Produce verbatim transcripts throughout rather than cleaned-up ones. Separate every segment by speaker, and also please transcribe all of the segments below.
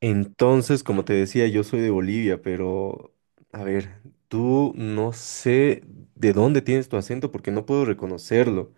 Speaker 1: Entonces, como te decía, yo soy de Bolivia, pero a ver, tú no sé de dónde tienes tu acento porque no puedo reconocerlo.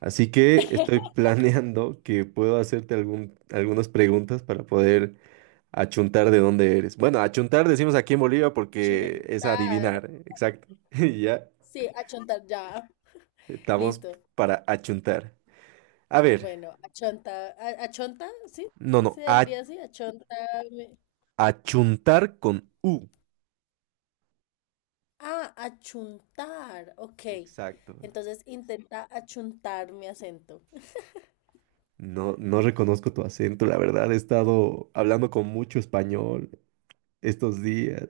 Speaker 1: Así que estoy planeando que puedo hacerte algún, algunas preguntas para poder achuntar de dónde eres. Bueno, achuntar decimos aquí en Bolivia porque es
Speaker 2: Achontar.
Speaker 1: adivinar, ¿eh? Exacto. Y ya
Speaker 2: Sí, achontar ya.
Speaker 1: estamos
Speaker 2: Listo.
Speaker 1: para achuntar. A ver,
Speaker 2: Bueno, achonta. A- ¿Achonta? Sí,
Speaker 1: no,
Speaker 2: sí, sí,
Speaker 1: no,
Speaker 2: se
Speaker 1: a-
Speaker 2: diría así. Achonta.
Speaker 1: achuntar con U.
Speaker 2: Ah, achuntar. Ok.
Speaker 1: Exacto.
Speaker 2: Entonces intenta achuntar mi acento.
Speaker 1: No, no reconozco tu acento, la verdad, he estado hablando con mucho español estos días.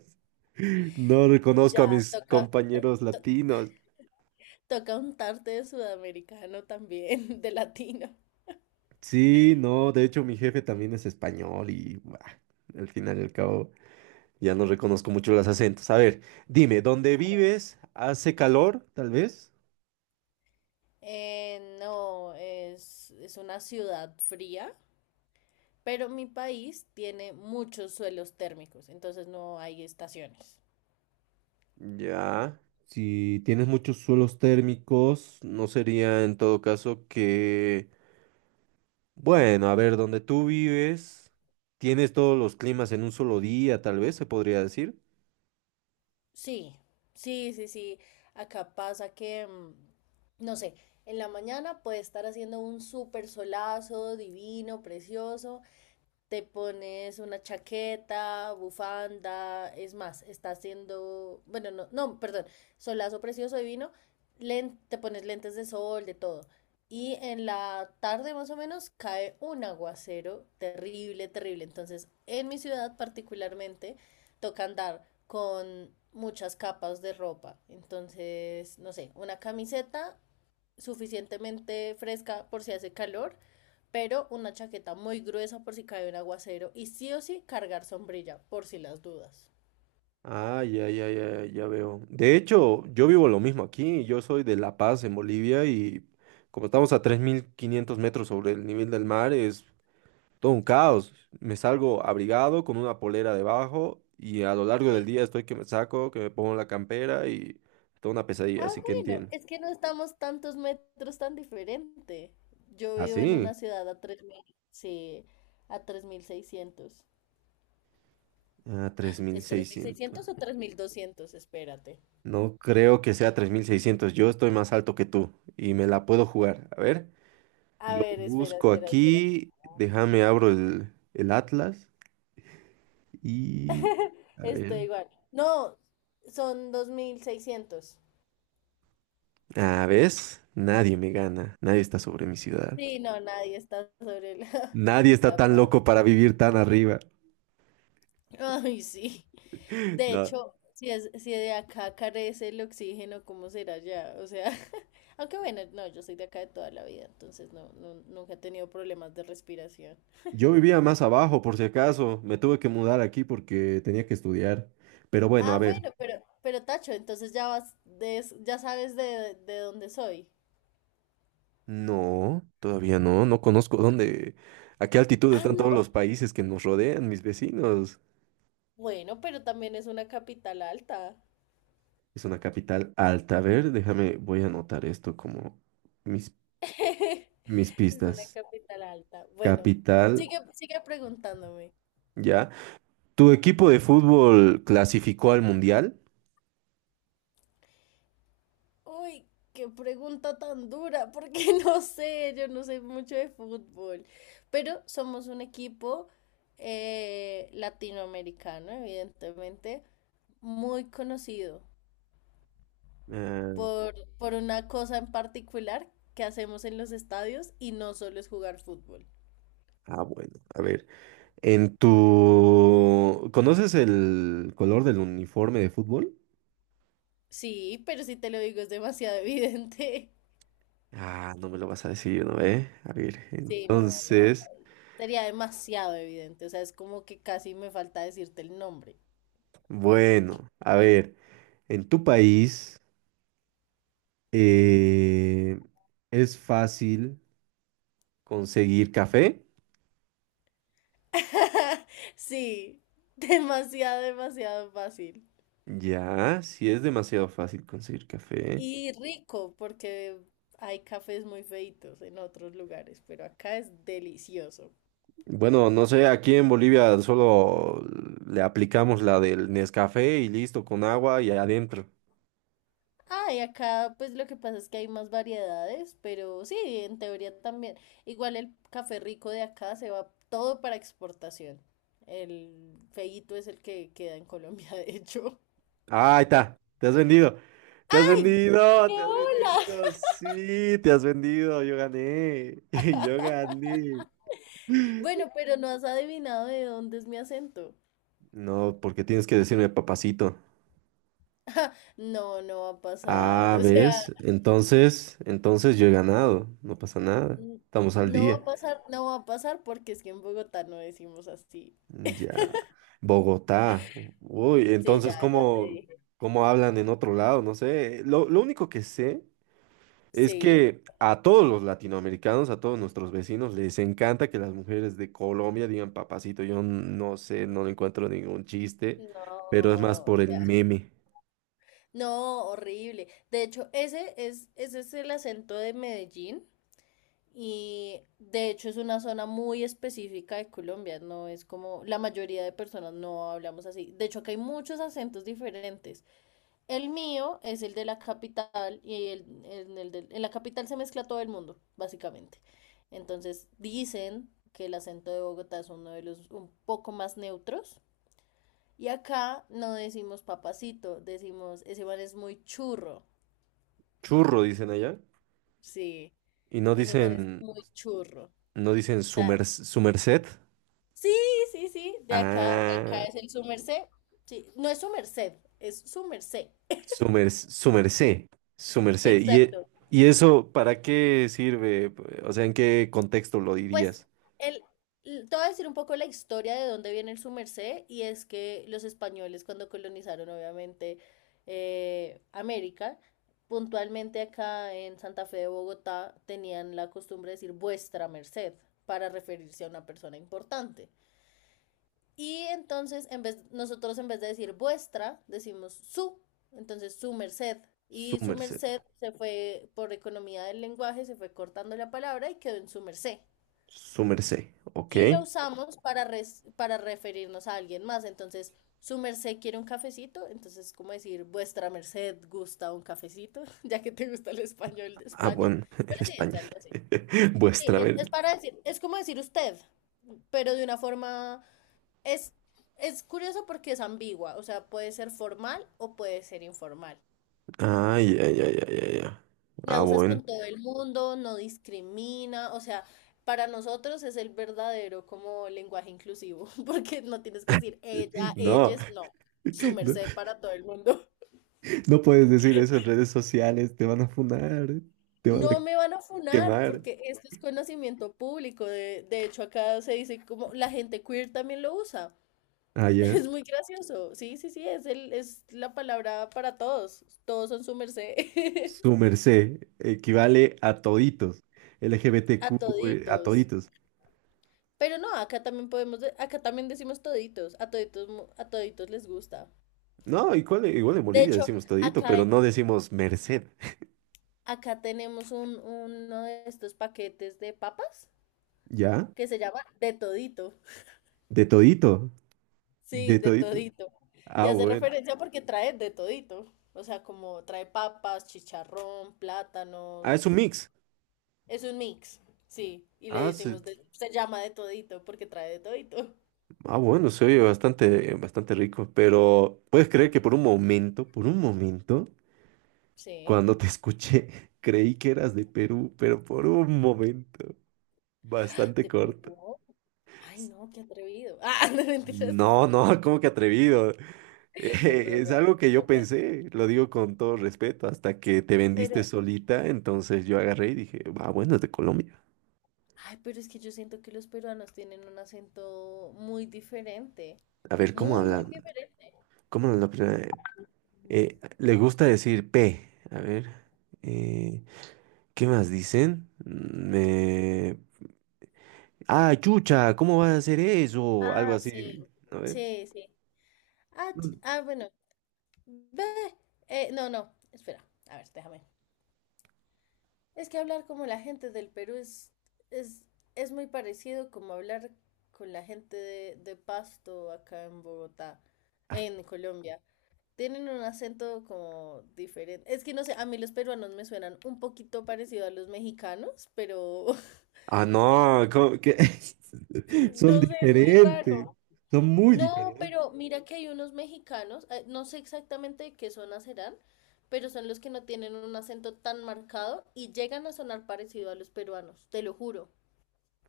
Speaker 1: No reconozco
Speaker 2: Ya,
Speaker 1: a mis
Speaker 2: toca.
Speaker 1: compañeros latinos.
Speaker 2: Toca untarte de sudamericano también, de latino.
Speaker 1: Sí, no, de hecho mi jefe también es español y bah, al final y al cabo ya no reconozco mucho los acentos. A ver, dime, ¿dónde vives? ¿Hace calor, tal vez?
Speaker 2: Eh, no, es, es una ciudad fría, pero mi país tiene muchos suelos térmicos, entonces no hay estaciones.
Speaker 1: Ya. Si tienes muchos suelos térmicos, ¿no sería en todo caso que bueno, a ver, donde tú vives, tienes todos los climas en un solo día, tal vez se podría decir.
Speaker 2: Sí, sí, sí, sí. Acá pasa que, mm, no sé, en la mañana puede estar haciendo un súper solazo divino, precioso, te pones una chaqueta, bufanda, es más, está haciendo, bueno, no, no, perdón, solazo precioso divino, len- te pones lentes de sol, de todo. Y en la tarde más o menos cae un aguacero terrible, terrible. Entonces, en mi ciudad particularmente, toca andar con muchas capas de ropa. Entonces, no sé, una camiseta suficientemente fresca por si hace calor, pero una chaqueta muy gruesa por si cae un aguacero y sí o sí cargar sombrilla por si las dudas.
Speaker 1: Ah, ya, ya, ya, ya veo. De hecho, yo vivo lo mismo aquí. Yo soy de La Paz, en Bolivia, y como estamos a tres mil quinientos metros sobre el nivel del mar, es todo un caos. Me salgo abrigado con una polera debajo y a lo largo
Speaker 2: Sí.
Speaker 1: del día estoy que me saco, que me pongo la campera y toda una pesadilla,
Speaker 2: Ah,
Speaker 1: así que
Speaker 2: bueno,
Speaker 1: entiendo.
Speaker 2: es que no estamos tantos metros tan diferente. Yo
Speaker 1: ¿Ah,
Speaker 2: vivo en una
Speaker 1: sí?
Speaker 2: ciudad a tres mil, sí, a tres mil seiscientos.
Speaker 1: Ah, tres mil
Speaker 2: ¿Es tres mil
Speaker 1: seiscientos.
Speaker 2: seiscientos o tres mil doscientos? Espérate.
Speaker 1: No creo que sea tres mil seiscientos. Yo estoy más alto que tú y me la puedo jugar. A ver,
Speaker 2: A
Speaker 1: yo
Speaker 2: ver, espera,
Speaker 1: busco
Speaker 2: espera, espera.
Speaker 1: aquí. Déjame, abro el, el Atlas y... A ver.
Speaker 2: Estoy igual. No, son dos mil seiscientos.
Speaker 1: ¿A ves? Nadie me gana. Nadie está sobre mi ciudad.
Speaker 2: Sí, no, nadie está sobre la,
Speaker 1: Nadie está
Speaker 2: la
Speaker 1: tan
Speaker 2: paz.
Speaker 1: loco para vivir tan arriba.
Speaker 2: Ay, sí. De
Speaker 1: No.
Speaker 2: hecho, si es, si de acá carece el oxígeno, ¿cómo será ya? O sea, aunque bueno, no, yo soy de acá de toda la vida, entonces no, no, nunca he tenido problemas de respiración.
Speaker 1: Yo vivía más abajo, por si acaso. Me tuve que mudar aquí porque tenía que estudiar. Pero bueno,
Speaker 2: Ah,
Speaker 1: a ver.
Speaker 2: bueno, pero, pero Tacho, entonces ya vas, des- ya sabes de, de dónde soy.
Speaker 1: No, todavía no, no conozco dónde, a qué altitud
Speaker 2: Ah,
Speaker 1: están
Speaker 2: no.
Speaker 1: todos los países que nos rodean, mis vecinos.
Speaker 2: Bueno, pero también es una capital alta.
Speaker 1: Es una capital alta. A ver, déjame, voy a anotar esto como mis, mis
Speaker 2: Es una
Speaker 1: pistas.
Speaker 2: capital alta. Bueno,
Speaker 1: Capital,
Speaker 2: sigue, sigue preguntándome.
Speaker 1: ya. ¿Tu equipo de fútbol clasificó al mundial?
Speaker 2: Uy, qué pregunta tan dura, porque no sé, yo no sé mucho de fútbol, pero somos un equipo eh, latinoamericano, evidentemente, muy conocido
Speaker 1: Ah,
Speaker 2: por, por una cosa en particular que hacemos en los estadios y no solo es jugar fútbol.
Speaker 1: ah, bueno, a ver. En tu... ¿Conoces el color del uniforme de fútbol?
Speaker 2: Sí, pero si te lo digo es demasiado evidente.
Speaker 1: Ah, no me lo vas a decir, ¿no? Eh, a ver,
Speaker 2: Sí, no, no,
Speaker 1: entonces...
Speaker 2: sería demasiado evidente, o sea, es como que casi me falta decirte el nombre.
Speaker 1: Bueno, a ver, en tu país, eh, es fácil conseguir café.
Speaker 2: Sí, demasiado, demasiado fácil.
Speaker 1: Ya, sí es demasiado fácil conseguir café.
Speaker 2: Y rico, porque hay cafés muy feitos en otros lugares, pero acá es delicioso.
Speaker 1: Bueno, no sé, aquí en Bolivia solo le aplicamos la del Nescafé y listo, con agua y adentro.
Speaker 2: Ah, y acá pues lo que pasa es que hay más variedades, pero sí, en teoría también. Igual el café rico de acá se va todo para exportación. El feíto es el que queda en Colombia, de hecho.
Speaker 1: Ah, ahí está, te has vendido, te has
Speaker 2: ¡Ay! ¡Qué
Speaker 1: vendido, te has
Speaker 2: bola!
Speaker 1: vendido, sí, te has vendido, yo gané, yo gané.
Speaker 2: Bueno, pero no has adivinado de dónde es mi acento.
Speaker 1: No, porque tienes que decirme papacito.
Speaker 2: No, no va a pasar,
Speaker 1: Ah,
Speaker 2: o sea,
Speaker 1: ¿ves? Entonces, entonces, yo he ganado, no pasa nada,
Speaker 2: n-
Speaker 1: estamos al
Speaker 2: no va a
Speaker 1: día.
Speaker 2: pasar, no va a pasar porque es que en Bogotá no decimos así.
Speaker 1: Mm, ya, Bogotá. Uy,
Speaker 2: Sí, ya,
Speaker 1: entonces,
Speaker 2: ya te
Speaker 1: ¿cómo,
Speaker 2: dije.
Speaker 1: cómo hablan en otro lado? No sé. Lo, lo único que sé es
Speaker 2: Sí.
Speaker 1: que a todos los latinoamericanos, a todos nuestros vecinos, les encanta que las mujeres de Colombia digan papacito. Yo no sé, no le encuentro ningún chiste, pero es más
Speaker 2: No, o
Speaker 1: por el
Speaker 2: sea,
Speaker 1: meme.
Speaker 2: no, horrible. De hecho, ese es, ese es el acento de Medellín y de hecho es una zona muy específica de Colombia, no es como la mayoría de personas no hablamos así. De hecho, acá hay muchos acentos diferentes. El mío es el de la capital y el, en, el de- en la capital se mezcla todo el mundo, básicamente. Entonces dicen que el acento de Bogotá es uno de los un poco más neutros. Y acá no decimos papacito, decimos ese man es muy churro.
Speaker 1: Churro, dicen allá.
Speaker 2: Sí,
Speaker 1: Y no
Speaker 2: ese man es
Speaker 1: dicen,
Speaker 2: muy churro. O
Speaker 1: no dicen su
Speaker 2: sea,
Speaker 1: merc- su merced.
Speaker 2: sí, sí, sí, de acá, acá
Speaker 1: Ah,
Speaker 2: es el su merced. Sí, no es su merced, es su merced.
Speaker 1: su mer- su merced, su merced. ¿Y, e-
Speaker 2: Exacto.
Speaker 1: y eso para qué sirve? O sea, ¿en qué contexto lo
Speaker 2: Pues
Speaker 1: dirías?
Speaker 2: el, l- te voy a decir un poco la historia de dónde viene el sumercé y es que los españoles cuando colonizaron obviamente eh, América, puntualmente acá en Santa Fe de Bogotá tenían la costumbre de decir vuestra merced para referirse a una persona importante. Y entonces en vez, nosotros en vez de decir vuestra decimos su, entonces su merced.
Speaker 1: Su
Speaker 2: Y su
Speaker 1: merced,
Speaker 2: merced se fue por economía del lenguaje, se fue cortando la palabra y quedó en su merced
Speaker 1: su merced, ok.
Speaker 2: y lo usamos para, res- para referirnos a alguien más. Entonces, su merced quiere un cafecito, entonces es como decir, vuestra merced gusta un cafecito, ya que te gusta el español de
Speaker 1: Ah,
Speaker 2: España,
Speaker 1: bueno, en
Speaker 2: pero sí, es
Speaker 1: español.
Speaker 2: algo así. Sí,
Speaker 1: Vuestra
Speaker 2: es, es
Speaker 1: merced.
Speaker 2: para decir, es como decir usted, pero de una forma, es, es curioso porque es ambigua, o sea, puede ser formal o puede ser informal.
Speaker 1: Ah, ya, ya, ya, ya, ya.
Speaker 2: La
Speaker 1: Ah,
Speaker 2: usas
Speaker 1: bueno.
Speaker 2: con todo el mundo, no discrimina, o sea, para nosotros es el verdadero como lenguaje inclusivo, porque no tienes que decir ella,
Speaker 1: No,
Speaker 2: ellas, no, su
Speaker 1: no,
Speaker 2: merced para todo el mundo.
Speaker 1: no puedes decir eso en redes sociales, te van a funar, te van a
Speaker 2: No me van a funar
Speaker 1: quemar.
Speaker 2: porque esto es conocimiento público, de, de hecho acá se dice como la gente queer también lo usa,
Speaker 1: Ah, ya.
Speaker 2: es muy gracioso, sí, sí, sí, es, el, es la palabra para todos, todos son su merced,
Speaker 1: Su merced equivale a toditos,
Speaker 2: a
Speaker 1: L G B T Q, eh, a
Speaker 2: toditos.
Speaker 1: toditos.
Speaker 2: Pero no, acá también podemos, de- acá también decimos toditos, a toditos, mo- a toditos les gusta.
Speaker 1: No, igual, igual en
Speaker 2: De
Speaker 1: Bolivia
Speaker 2: hecho,
Speaker 1: decimos todito,
Speaker 2: acá,
Speaker 1: pero
Speaker 2: hay-
Speaker 1: no decimos merced,
Speaker 2: acá tenemos un, uno de estos paquetes de papas
Speaker 1: ¿ya?
Speaker 2: que se llama de todito.
Speaker 1: De todito,
Speaker 2: Sí,
Speaker 1: de
Speaker 2: de
Speaker 1: todito.
Speaker 2: todito. Y
Speaker 1: Ah,
Speaker 2: hace
Speaker 1: bueno.
Speaker 2: referencia porque trae de todito. O sea, como trae papas, chicharrón,
Speaker 1: Ah, es un
Speaker 2: plátanos.
Speaker 1: mix.
Speaker 2: Es un mix, sí. Y le
Speaker 1: Ah, se-
Speaker 2: decimos, de- se llama de todito porque trae de todito.
Speaker 1: ah, bueno, se oye bastante, bastante rico, pero puedes creer que por un momento, por un momento,
Speaker 2: Sí.
Speaker 1: cuando te escuché, creí que eras de Perú, pero por un momento, bastante
Speaker 2: ¿Te
Speaker 1: corto.
Speaker 2: pegó? Ay, no, qué atrevido. Ah, no mentiras.
Speaker 1: No, no, ¿cómo que atrevido?
Speaker 2: Es
Speaker 1: Es
Speaker 2: bromeando,
Speaker 1: algo que yo
Speaker 2: bromeando.
Speaker 1: pensé, lo digo con todo respeto, hasta que te vendiste
Speaker 2: Pero,
Speaker 1: solita, entonces yo agarré y dije, ah, bueno, es de Colombia.
Speaker 2: ay, pero es que yo siento que los peruanos tienen un acento muy diferente.
Speaker 1: A ver, ¿cómo
Speaker 2: Muy, muy
Speaker 1: hablan?
Speaker 2: diferente.
Speaker 1: ¿Cómo hablan la primera? Eh, les gusta decir P. A ver, eh, ¿qué más dicen? Mm, eh, ah, chucha, ¿cómo vas a hacer eso? Algo
Speaker 2: Ah, sí.
Speaker 1: así, a ver.
Speaker 2: Sí, sí. Ah,
Speaker 1: Mm.
Speaker 2: ch- ah, bueno. ve- eh, no, no. Espera. A ver, déjame. Es que hablar como la gente del Perú es, es, es muy parecido como hablar con la gente de, de Pasto acá en Bogotá, en Colombia. Tienen un acento como diferente. Es que no sé, a mí los peruanos me suenan un poquito parecido a los mexicanos, pero
Speaker 1: Ah, no, ¿cómo, qué? Son
Speaker 2: no sé, es muy
Speaker 1: diferentes,
Speaker 2: raro.
Speaker 1: son muy
Speaker 2: No,
Speaker 1: diferentes.
Speaker 2: pero mira que hay unos mexicanos, eh, no sé exactamente de qué zona serán, pero son los que no tienen un acento tan marcado y llegan a sonar parecido a los peruanos, te lo juro.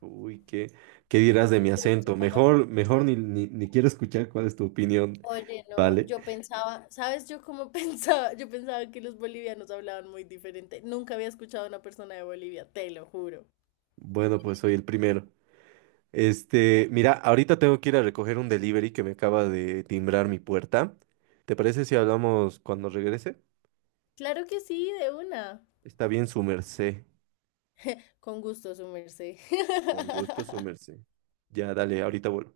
Speaker 1: Uy, ¿qué, qué dirás de mi
Speaker 2: Creo que son
Speaker 1: acento?
Speaker 2: como-
Speaker 1: Mejor, mejor ni, ni, ni quiero escuchar cuál es tu opinión.
Speaker 2: Oye, no,
Speaker 1: Vale.
Speaker 2: yo pensaba, ¿sabes yo cómo pensaba? Yo pensaba que los bolivianos hablaban muy diferente. Nunca había escuchado a una persona de Bolivia, te lo juro.
Speaker 1: Bueno, pues soy el primero. Este, mira, ahorita tengo que ir a recoger un delivery que me acaba de timbrar mi puerta. ¿Te parece si hablamos cuando regrese?
Speaker 2: Claro que sí, de una.
Speaker 1: Está bien, su merced.
Speaker 2: Con gusto, su merced.
Speaker 1: Con gusto, su merced. Ya, dale, ahorita vuelvo.